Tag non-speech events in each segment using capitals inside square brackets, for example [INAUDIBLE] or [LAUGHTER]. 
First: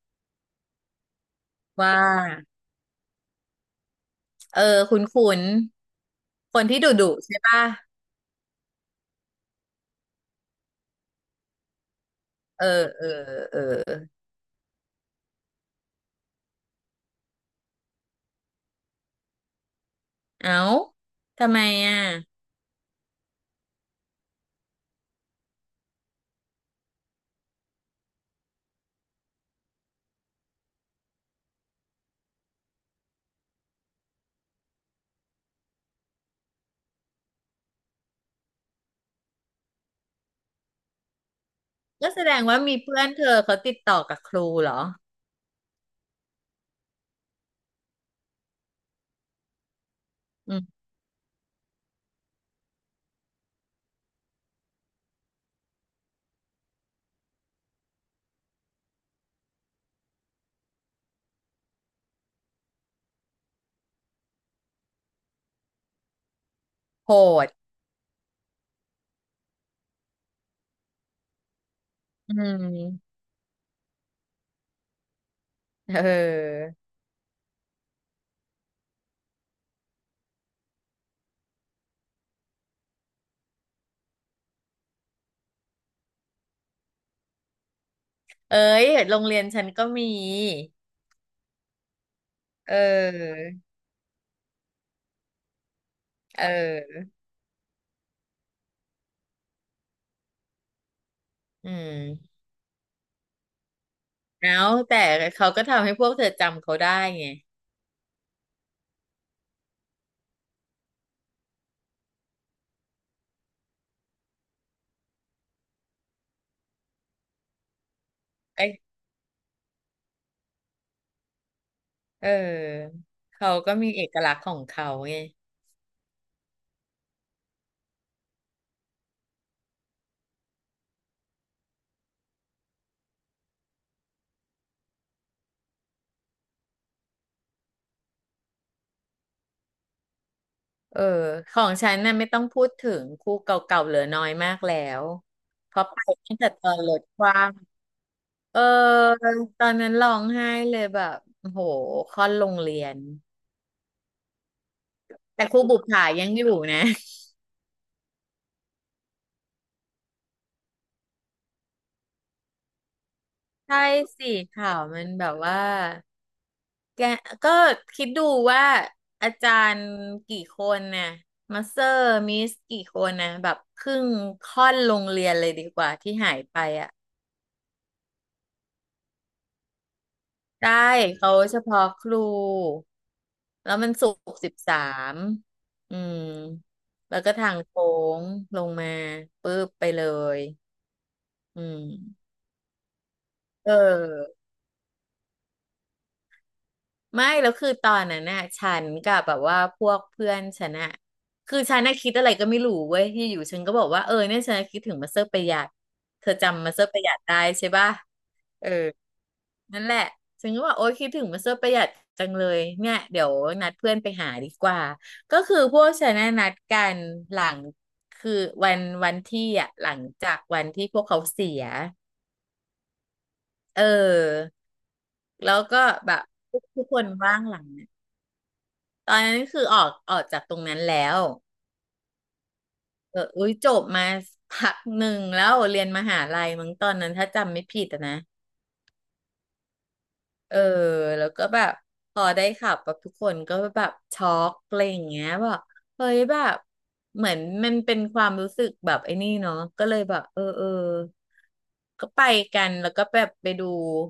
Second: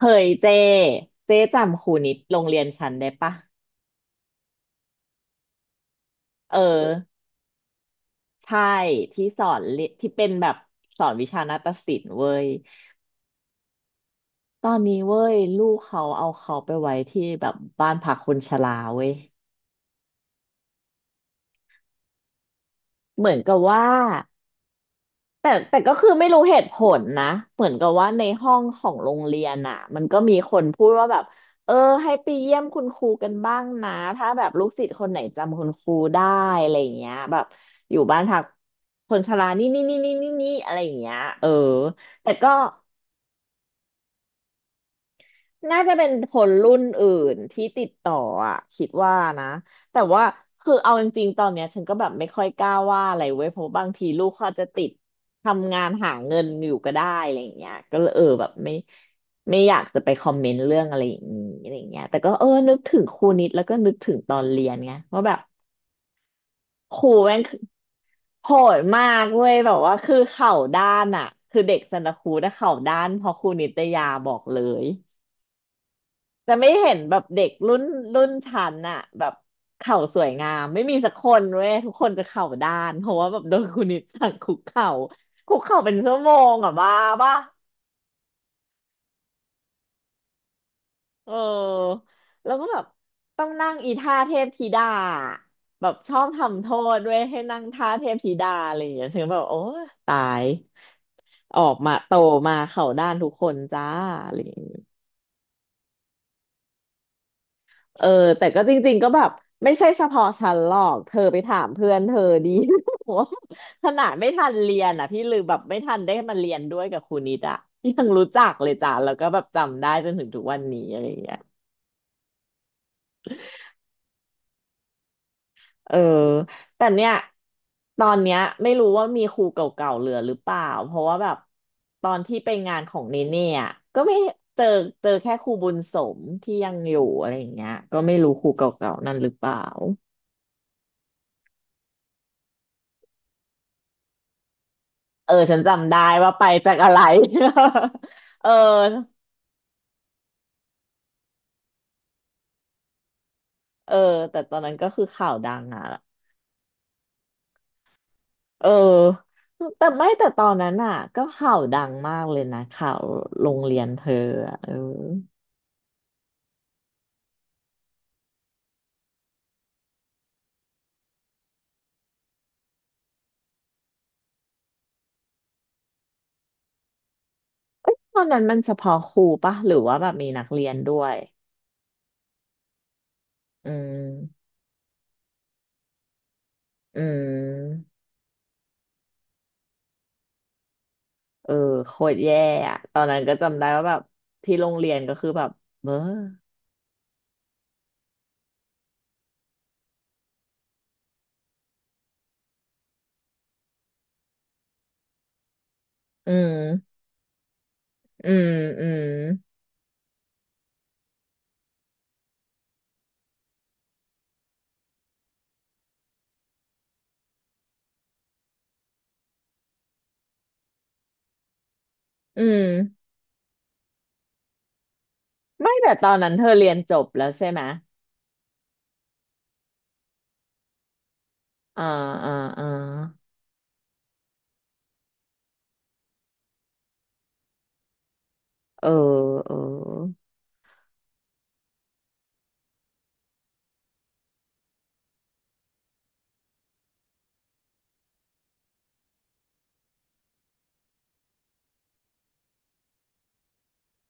เฮ้ยเจเจจำครูว่านิดโรงเรียนฉันได้ปะเออคุณคเออนที่ดุดุใช่ป่ะใช่ที่สอนเรียที่เป็นแบบสอนวิชานาฏศิลป์เว้ยเออเออเออตอนนี้เว้ยลูกเขาเอาเขาไปไว้ที่แบบบ้านพักคนชราเว้ยเอ้าทำไมอ่ะเหมือนกับว่า แต่ก็คือไม่รู้เหตุผลนะเหมือนกับว่าในห้องของโรงเรียนอ่ะมันก็มีคนพูดว่าแบบเออให้ไปเยี่ยมคุณครูกันบ้างนะถ้าแบบลูกศิษย์คนไหนจำคุณครูได้อะไรอย่างเงี้ยแบบอยู่บ้านพักคนชรานี่นี่นี่นี่นี่นี่อะไรอย่างเงี้ยเออก็แสแต่ดงก็ ว่ามีเพื่อนเธอเขาติดต่อกับครูเหรอน่าจะเป็นคนรุ่นอื่นที่ติดต่ออ่ะคิดว่านะแต่ว่าอืคือมเอาจริงๆตอนเนี้ยฉันก็แบบไม่ค่อยกล้าว่าอะไรเว้ยเพราะบางทีลูกเขาอาจจะติดทำงานหาเงินอยู่ก็ได้อะไรอย่างเงี้ยก็เลยเออแบบไม่ไม่อยากจะไปคอมเมนต์เรื่องอะไรอย่างนี้อะไรอย่างเงี้ยแต่ก็เออนึกถึงครูนิดแล้วก็นึกถึงตอนเรียนไงว่าแบบครูโหแม่งดคือโหดมากเว้ยแบบว่าคือเข่าด้านอ่ะคือเด็กสันตะครูอืถ้าเข่าด้ามนเพอครูนิตยาบอกเลย เอจะอไม่เห็นแบบเด็กรุ่นชั้นอะแบบเข่าสวยงามไม่มีสักคนเว้ยทุกคนจะเข่าด้านเพราะว่าแบบโดนคุณนิดสั่งคุกเข่าคุกเข่าเป็นชั่วโมงอะบ้าป่ะเอ้ยโรงเรียนฉันก็มีเออแล้วก็เแบบออต้องนั่งอีท่าเทพธิดาแบบชอบเทำโทษออด้วยให้นั่งท่าเทพธิดาอะไรอย่างเงี้ยฉันก็แบบโอ้ตายออือกมาโตมมาเข่าด้านทุกคนจ้าอะไรอเอ้าย่างเงี้ย แต่เขาก็ทำให้พวกเธอจำเขาได้ไงเออแต่ก็จริงๆก็แบบไม่ใช่เฉพาะฉันหรอกเธอไปถามเพื่อนเธอดี [LAUGHS] ว่าขนาดไม่ทันเรียนอ่ะพี่ลือแบบไม่ทันได้มาเรียนด้วยกับครูนิดอ่ะยังรู้จักเลเอ้ยยจ้ะแล้วก็แบบจำได้จนถึงทุกวันนี้อะไรอย่างเงี้ยเออเขาก็มีเอกลักษณ์ของเขาไง เออแต่เนี่ยตอนเนี้ยไม่รู้ว่ามีครูเก่าๆเหลือหรือเปล่าเพราะว่าแบบตอนที่ไปงานของเนเน่อะก็ไม่เจอเจอแค่ครูบุญสมที่ยังอยู่อะไรอย่างเงี้ยก็ไม่รู้ครูเก่าๆนั่นหรือเปล่า เออของฉันน่ะไม่ต้องพูดถึงคู่เก่าๆเหลือน้อยมากแล้วเออฉันเพราะจำไปได้ว่าตั้งไปแต่ตจาอกนอะลไร ดความ [LAUGHS] เออเออตอนนั้นร้องไห้เลยแบบโอ้โหค่อนโรงเรียนเออแต่ตอนนั้นก็คือข่าวแต่ดัครูงบุอ่ะปผายังอยู่นะเออแต่ไม่แต่ตอนนั้นอ่ะก็ข่าวดังมากเลยนะข่าวโรงเรียใช่นเธอสิอะเออข่าวมันแบบว่าแกก็คิดดูว่าอาจารย์กี่คนน่ะมาสเตอร์มิสกี่คนนะแบบครึ่งค่อนโรงเรียนเลยดีกว่าที่หายไปอ่ะ ตอนนั้นมันเฉพาะครูปะหรือว่าแบบมีนักเรียนได้ด้วยเขาเฉพาะครูอืแล้วมันศุกร์มสิบสามอืมอืแล้วก็ทางโค้มงลงมาปุ๊บไปเลยเอออืมโคตรแย่อะตอนนั้นก็จำได้เว่าแบบออที่โรงเรียนก็คือแบบเบ้อไม่แล้วคือตอนนั้นน่ะฉันกับแบบว่าพวกเพื่อนฉันน่ะคือฉันน่ะคิดอะไรก็ไม่รู้เว้ยที่อยู่ฉันก็บอกว่าเออเนี่ยฉันน่ะคิดถึงมาสเตอร์ประหยัดเธอือจำมาสเตอร์ปมระหยัดได้ใช่ป่ะอืมเออ อืมนั่นแหละฉันก็บอกโอ๊ยคิดถึงมาเซอร์ประหยัดจังเลยเนี่ยเดี๋ยวนัดเพื่อนไปหาดีกว่า ก็คือพวกฉันน่ะนัดกันหลังคือวันที่อ่ะหลังจากวันที่พวกเขาเสียอืมเออแล้วไม่ก็แต่ตแบอนบนั้นเธอเรียนทุกจคบนแล้วว่างใช่หลัไหม งเนี่ยตอนนั้นคือออกจากตรงนั้นแล้วอ่าอ่าอ่าเอออุ้ยจบมาพักหนึ่งแล้วเรียนมหาลัยมั้งตอนนั้นถ้าจำไม่ผิดอะนะ เออเออเออแล้วก็แบบพอได้ขับแบบทุกคนก็แบบช็อกอะไรอย่างเงี้ยแบบเฮ้ยแบบเหมือนมันเป็นความรู้สึกแบบไอ้นี่เนาะก็เลยแบบเออเออก็ไปกันแล้วก็แบบไปดู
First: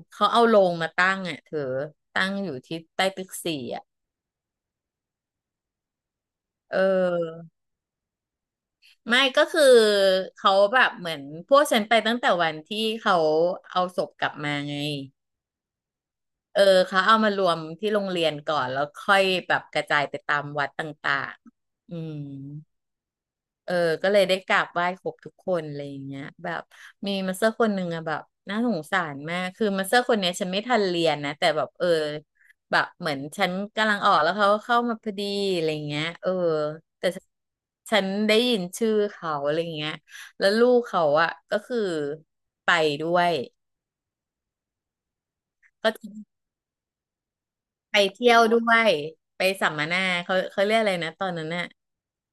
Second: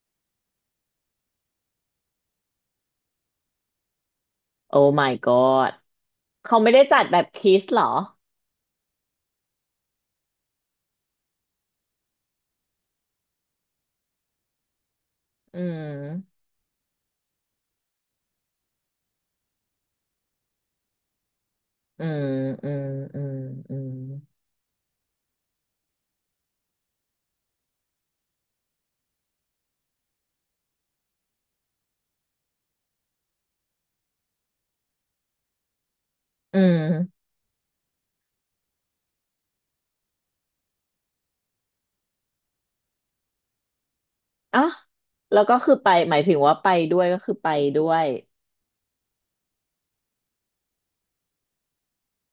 เขาเอาโรงมาตั้งอ่ะเธอตั้งอยู่ที่ใต้ตึกสี่อ่ะโอ้ my god เขาไม่เได้จัดแบบออคิสเหรอไม่ก็คือเขาแบบเหมือนพวกฉันไปตั้งแต่วันที่เขาเอาศพกลับมาไง อืมเออเขาเอามารวมที่โรงเรียนก่อนแล้วค่อยแบบกระจายไปตามวัดต่างๆอือืมมอืมอืมเออือมก็เลยได้กราบไหว้ครบทุกคนอะไรอย่างเงี้ยแบบมีมาสเตอร์คนหนึ่งอะแบบน่าสงสารมากคือมาสเตอร์คนเนี้ยฉันไม่ทันเรียนนะแต่แบบเออแบบเหมือนฉันกำลังออกแล้วเขาก็เข้ามาพอดีอะไรอย่างเงี้ยเอออืแต่มฉันได้ยินชื่อเขาอะไรอย่างเงี้ยแล้วลูกเขาอะก็คือไปด้วย อ่ะแล้วก็คือไปหมายถึงว่าไปด้วยก็คือไปด้วไปยเที่ยวด้วยไปสัมมนาเขาเรียกอะไรนะตอนนั้นน่ะ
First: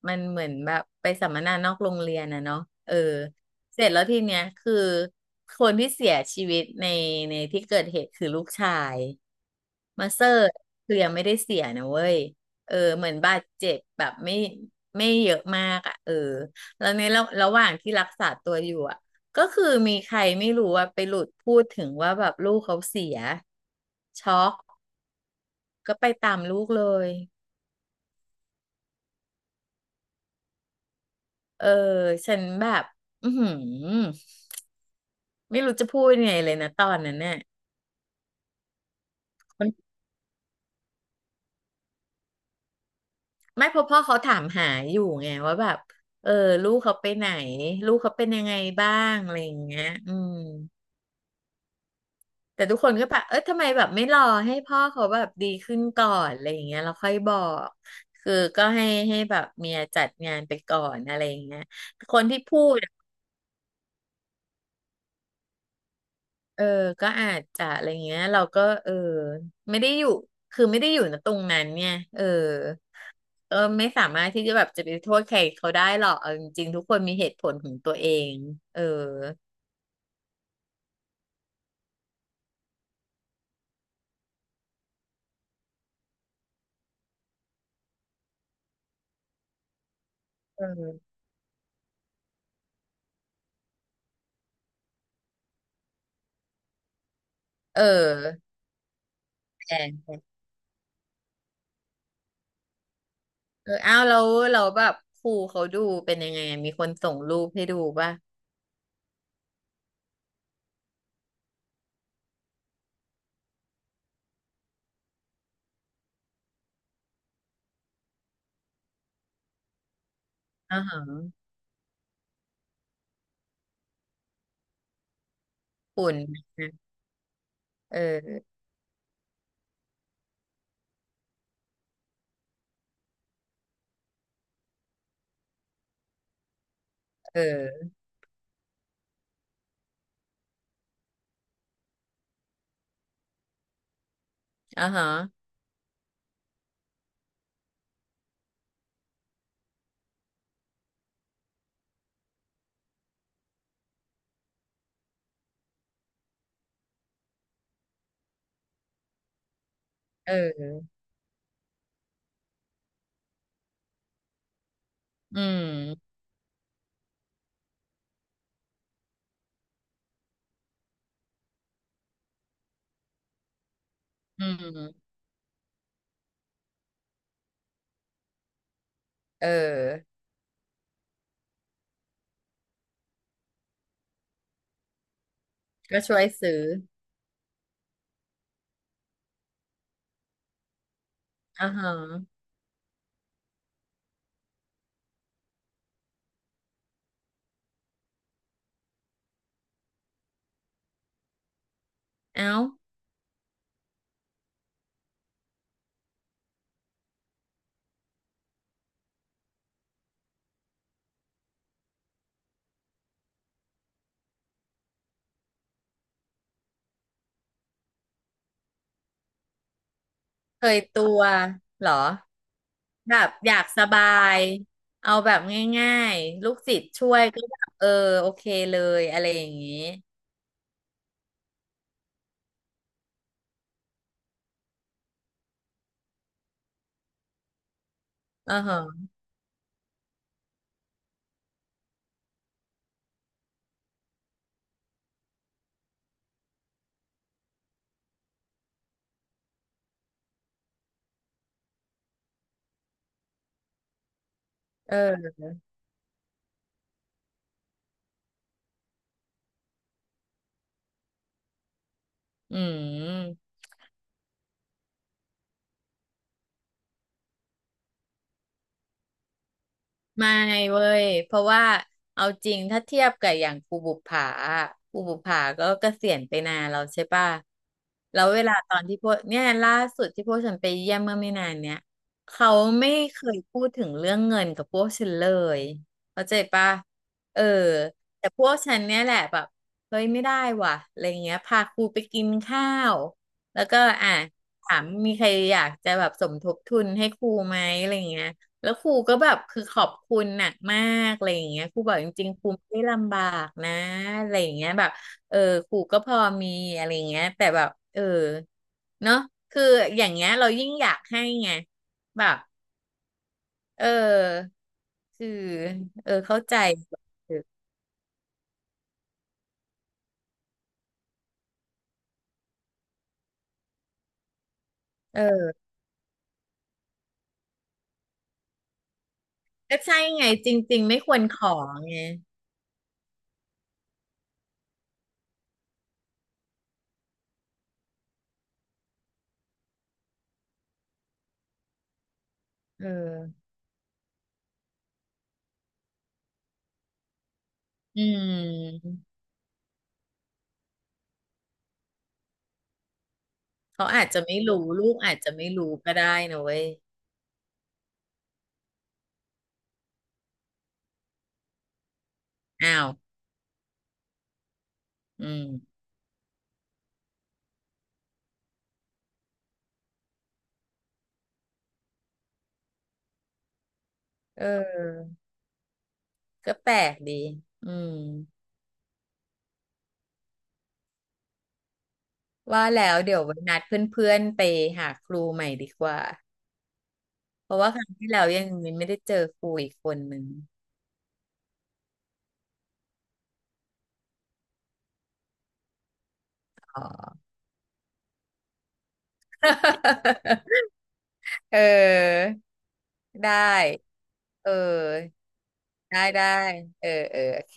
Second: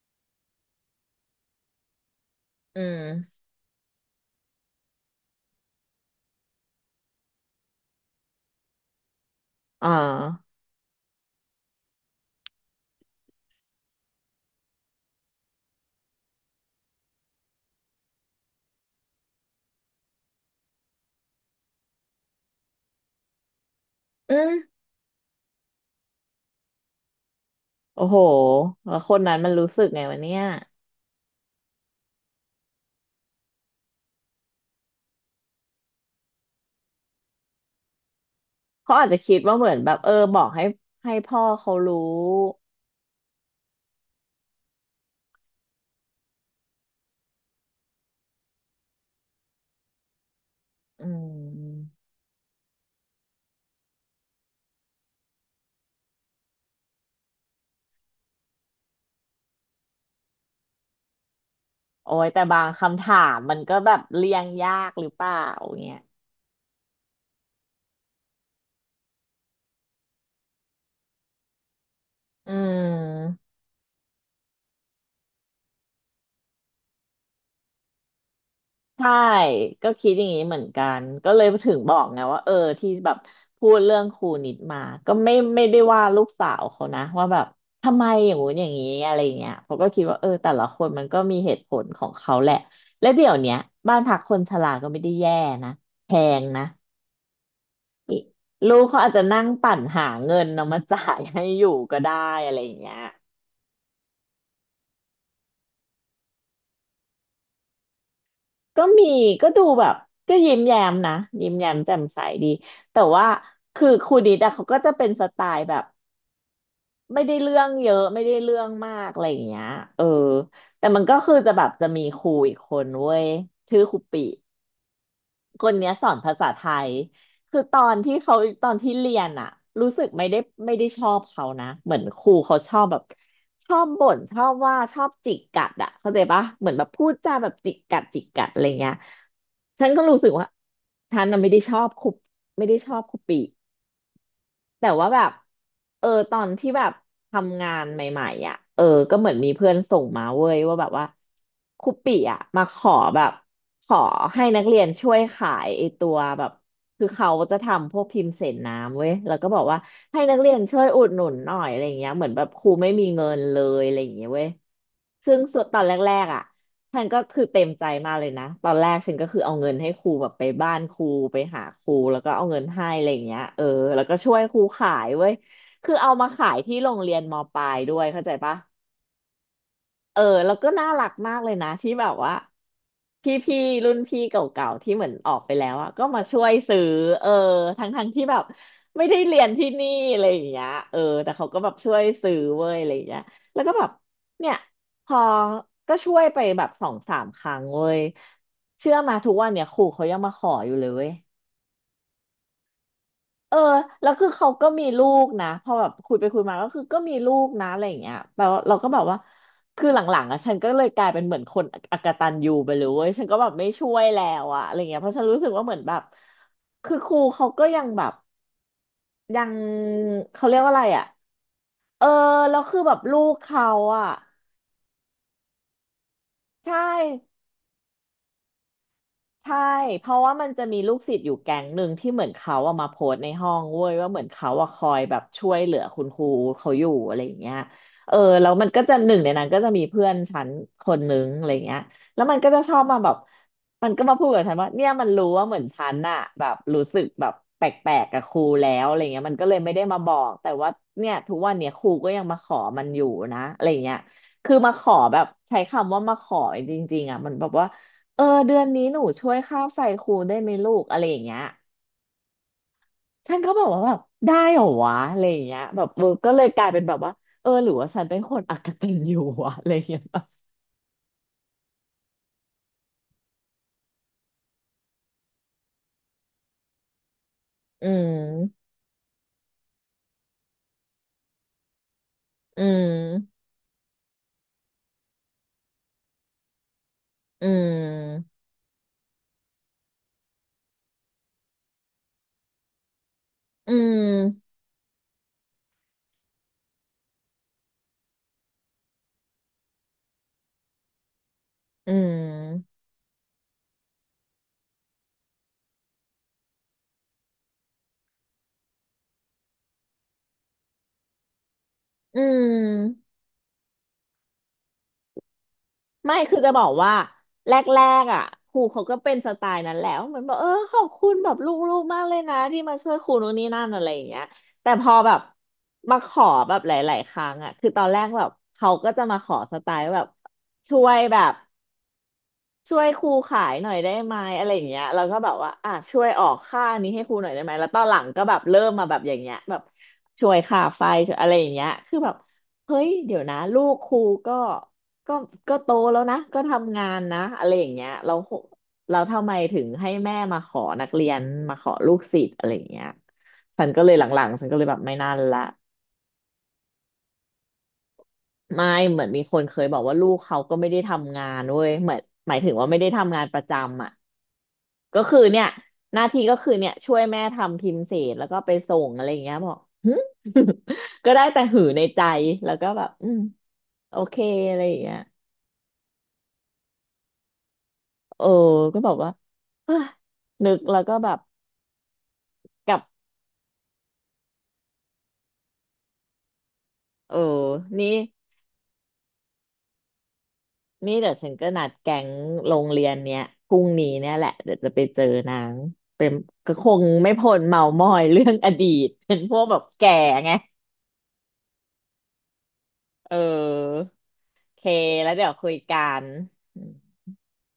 มันเหมือนแบบไปสัมมนานอกโรงเรียนนะเนาะอืเออมเสร็จแล้วทีเนี้ยคือคนที่เสียชีวิตในที่เกิดเหตุคือลูกชายอ่ามาเซอร์คือยังไม่ได้เสียนะเว้ยเออเหมือนบาดเจ็บแบบไม่เยอะมากอ่ะเออแล้วในระหว่างที่รักษาตัวอยู่อ่ะก็คือมีใครไม่รู้ว่าไปหลุดพูดถึงว่าแบบลูกเขาเสียช็อือมก ก็ไปตามลูกเลยโอ้โหแล้วคนนั้นมันรู้สึกไงวะเนี่ยเออฉันแบบอือหือไม่รู้จะพูดยังไงเลยนะตอนนั้นเนี่ยเขาอาจจะคิดว่าเหมันมือนแบบเออบอกให้ให้พ่อเขารู้ไม่เพราะพ่อเขาถามหาอยู่ไงว่าแบบเออลูกเขาไปไหนลูกเขาเป็นยังไงบ้างอะไรอย่างเงี้ยอืมอืมแต่ทุกคนก็แบบเออทำไมแบบไม่รอให้พ่อเขาแบบดีขึ้นก่อนอะไรอย่างเงี้ยเราค่อยบอกคือก็ให้แบบเมียจัดงานไปก่อนอะไรอย่างเงี้ยโอ้คนยที่แต่พูบางด คำถามมันก็แบบเลี่ยงยากหรือเปล่าเนี่ย เออ ก็อาจจะอะไรเงี้ยเราก็เออไม่ได้อยู่คือไม่ได้อยู่ณตรงนั้นเนี่ยเอออืมก็ไม่สามารถที่จะแบบจะไปโทษใครเขาได้หรอกเอาจริงๆทุกคนมีเหตุผลของตัวเองเออใช่ก็คิดอย่างนี้เหมือนกันก็เลยถึงบอกไงว่าเออที่แบบพูดเรื่องครูนิดมาก็ไม่ไม่ได้ว่าลูกสาวเขานะว่าแบบทำไมอย่างงู้นอย่างนี้อะไรเงี้ยเขาก็คิดว่าเออแต่เอละคนอมันก็มีเหตุผลของเขาแหละและเดี๋ยวเนี้ยบ้านพักคนชราก็ไม่ได้แย่นะแพงนะเออลูกเขาอาจจะนั่งแตปั่นหา่เงินเอามาจ่ายให้อยู่ก็ได้อะไรอย่างเงี้ย เอออ้าวแลเราแล้วแบบครูเขาดูเป็นยังไงอะมีคนส่งรูปให้ดูป่ะก็มีก็ดูแบบก็ยิ้มแย้มนะยิ้มแย้มแจ่มใสดีแต่ว่าคือครูดิดอะเขาก็จะเป็นสไตล์แบบไม่ได้เรื่องเยอะไม่ได้เรื่องมากอะไรอย่างเงี้ยเอออ่าแต่มันก็คือฮะจะแบบจะมีครูอีกคนเว้ยชื่อครูปิ คนเนี้ยสอฝุ่นนภาษาไทย คือตอเนที่เขาออตอนที่เรียนอะรู้สึกไม่ได้ไม่ได้ชอบเขานะ เหมือนครูเขาชอบแบบชอบบ่นชอบว่าชอบจิกกัดอะเข้าใจปะเหมือนแบบพูดจาเแบบจิกออกัดจิกกัดอะไรเงี้ยฉันก็รู้สึกว่าฉันน่ะไม่ได้ชอบครูไม่ได้ชอบครูปี อ่าแต่ฮะว่าแบบเออตอนที่แบบทำงานใหม่ๆอ่ะเออก็เหมือนมีเพื่อนส่งมาเว้ยว่าแบบว่าครูปิอ่ะมาขอแบบขอให้นักเรียนช่วยขายไอตัวแบบคือเขาจะทำพวกพิมพ์เศษน้ำเว้ยแล้วก็บอกว่าให้นักเรียนเออช่วยอุดหนุนหน่อยอะไรอย่างเงี้ยเหมือนแบบครูไม่มีเงินเลยอะไรอย่างเงี้ยเว้ยซึ่อืงส่วนตอนแรมกๆอ่ะ ฉันก็คือเต็มใจมากเลยนะตอนแรกฉันก็คือเอาเงินให้ครูแบบไปบ้านครูไปหาครูแล้วก็เอาเงินให้อะไรอย่างเงี้ยเออแล้วก็ช่วยอืครูขายมเว้ยคือเอามาขายที่โรงเรียนมปลายด้วยเข้าใจปะ เออเออแล้วก็น่ารักมากเลยนะที่แบบว่าพี่พี่รุ่นพี่เก่าๆที่เหมือนออกไปแล้วอะก็ก็ช่มาวยช่วยซื้อซื้อเออทั้งที่แบบไม่ได้เรียนที่นี่อะไรอย่างเงี้ยเออแต่เขาก็อ่าแบบฮะช่วยซื้อเว้ยอะไรอย่างเงี้ยแล้วก็แบบเนี่ยพอก็ช่วยไปแบบสองสามครั้งเว้ยเชื่อมาทุกวันเนี่ยครูเขายังมาขออยู่เลยเว้ย เอ้า เออแล้วคือเขาก็มีลูกนะพอแบบคุยไปคุยมาก็คือก็มีลูกนะอะไรอย่างเงี้ยแต่ว่าเราก็แบบว่าคือหลังๆอ่ะฉันก็เลยกลายเป็นเหมือนคนอกตัญญูไปเลยเว้ยฉันก็แบบไม่ช่วยแล้วอะอะไรเงี้ยเพราะฉันรู้สึกว่าเหมือนแบบคือครูเขาก็ยังแบบยังเขาเรียกเคว่ายอะไรตัอะวเหรอเออแล้วคือแบบแบลูบกอยากเขาสบาอะยเอาแบบง่ายๆลูกศิษใช่ ย์ช่วยก็แบบเออโอเคเลยอะไรอย่างใช่ นี้เพราะว่ามันจะมีลูกศิษย์อยู่แก๊งหนึ่งที่เหมือนเขาเอามาโพสต์ในห้องเว้ยว่าเหมือนเขาอะคอยแบบช่วยเหลือคุณครูเขาอยู่อะไรอย่างเงี้ยเออแล้เอวอมันก็จะฮะหนึ่งในนั้นก็จะมีเพื่อนฉันคนนึงอะไรเงี้ยแล้วมันก็จะชอบมาแบบมันก็มาพูดกับฉันว่าเนี่ยมันรู้ว่าเหมือนฉันอะแบบรู้สึกแบบแปลกๆกับครูแล้วอะไรเงี้ยมันก็เลยไม่ได้มาบอกแต่ว่าเนี่ยทุกวันเนี่ยครูก็ยังมาขอมันอยู่นะอะไรเงี้ยคือมาขอแบบเออใช้คำว่ามาขอจริงๆอ่ะมันแบบว่า เออเดือนนี้หนูช่วยค่าไฟครูได้ไหมลูกอะไรอย่างเงี้ยอืฉันก็ม แบบว่าแบบได้เหรอวะอะไรอย่างเงี้ยแบบเออก็เลยกลายเป็นแบบว่าเออหรือว่าฉันเป็นคนอกตัญญูวะอะไรอย่างเงี้ยแบบไม่เว้ยเพราะว่าเอาจริงถ้าเทียบกับอย่างภูบุปผาอะภูบุปผาก็เกษียณไปนานแล้วใช่ป่ะอืแล้วเวลามตอนที่พวกเนี่ยล่าสุดที่พวกฉันไปเยี่ยมเมื่อไม่นานเนี่ยเขาอืไม่เคยมพูดถึงเรื่องเงินกับพวกฉันเลยเข้าใจป่ะเอออืแต่มพวกฉันเนี่ยแหละแบบเฮ้ยไม่ได้ว่ะอะไรเงี้ยพาครูไปกินข้าวแล้วอืก็อ่ะมถามมีใครอยากจะแบบสมทบทุนให้ครูไหมอะไรเงี้ย แล้วครูก็แบบคือขอบคุณหนักมากอะไรอย่างเงี้ยครูอืบอกจริงๆครูไม่มได้ลำบากนะอะไรอย่างเงี้ยแบบเออครูก็พอมีอะไรอย่างเงี้ยแต่แบบเออเนาะคืออย่างเงี้ยเรายิ่งอยากให้ไงอืแบบม เออคือเออไม่ คือเข้าจะใจบอกว่าแรกๆอ่ะครูเขาก็เป็นสไตล์นั้นแหล้วเหมือนบอกเออขอบคุณแบบลูกๆมากเลยนะที่มาช่วยครูนู่นนี่นั่นอะไรอย่างเงี้ยแต่พอแบเบออมาขอแบบหลายๆครั้งอ่ะคือตอนแรกแบบเขาก็จะมาขอสไตก็ล์แบใช่บไงจช่ริงวๆยไม่คแบวรบ ขอไงช่วยครูขายหน่อยได้ไหมอะไรอย่างเงี้ยเราก็แบบว่าอ่ะช่วยออกค่านี้ให้ครูหน่อยได้ไหมแล้วตอนหลังก็แบบเริ่มมาแบบอย่างเงี้ยแบบช่วยค่าไฟช่วยอะไรอย่างเงี้ยคือแบบเฮ้เอยเดี๋ยวนะอลูกครูก็ก็ก็โตแล้วนะก็ทำงานนะอะไรอย่างเงี้ยอืเรามเราทำไมถึงให้แม่มาขอนักเรียนมาขอลูกศิษย์อะไรอย่างเงี้ยฉันก็เขาเลยหอาจจะลังไม่ๆฉันก็เลรู้ยแบบลูไม่กนั่อานจจะละ ไม่รู้ก็ได้นะเว้ยไม่เหมือนมีคนเคยบอกว่าลูกเขาก็ไม่ได้ทำงานเว้ยเหมือนหมายถึงว่าไม่อ้าได้วทำงานประจำอ่ะก็คืออืมเนี่ยหน้าที่ก็คือเนี่ยช่วยแม่ทำพิมพ์เสร็จแล้วก็ไปส่งอะไรอย่างเงี้ยบอก [LAUGHS] ก็ได้แต่หือในใจแล้วก็แบบอืมโอเคเอะไรอย่างเงี้ยออ ก็แปลกดีอืมเออก็บอกว่าเอ้ยนึกแล้วก็แบบว่ากลับแล้วเดี๋ยวไว้นัดเพื่อนๆไปหาครูใหม่ดีกว่า เออเพราะว่าคนี่ รั้งที่แล้วยังไม่ได้เจอครูอีกคนหนึ่งนี่เดี๋ยวฉันก็นัดแก๊งโรงเรียนเนี้ยพรุ่งนี้เนี่ยแหละเดี๋ยวจะไปเจอนางเป็นก็คอ๋งไม่อ พ้นเมามอยเรื่องอดีต [LAUGHS] เป็นพวกแบบแก่ไง [LAUGHS] เออ เไดออ้ โเอเคแล้วออ เดี๋ยวคุยกัได้นได้ เออ เออ โอเค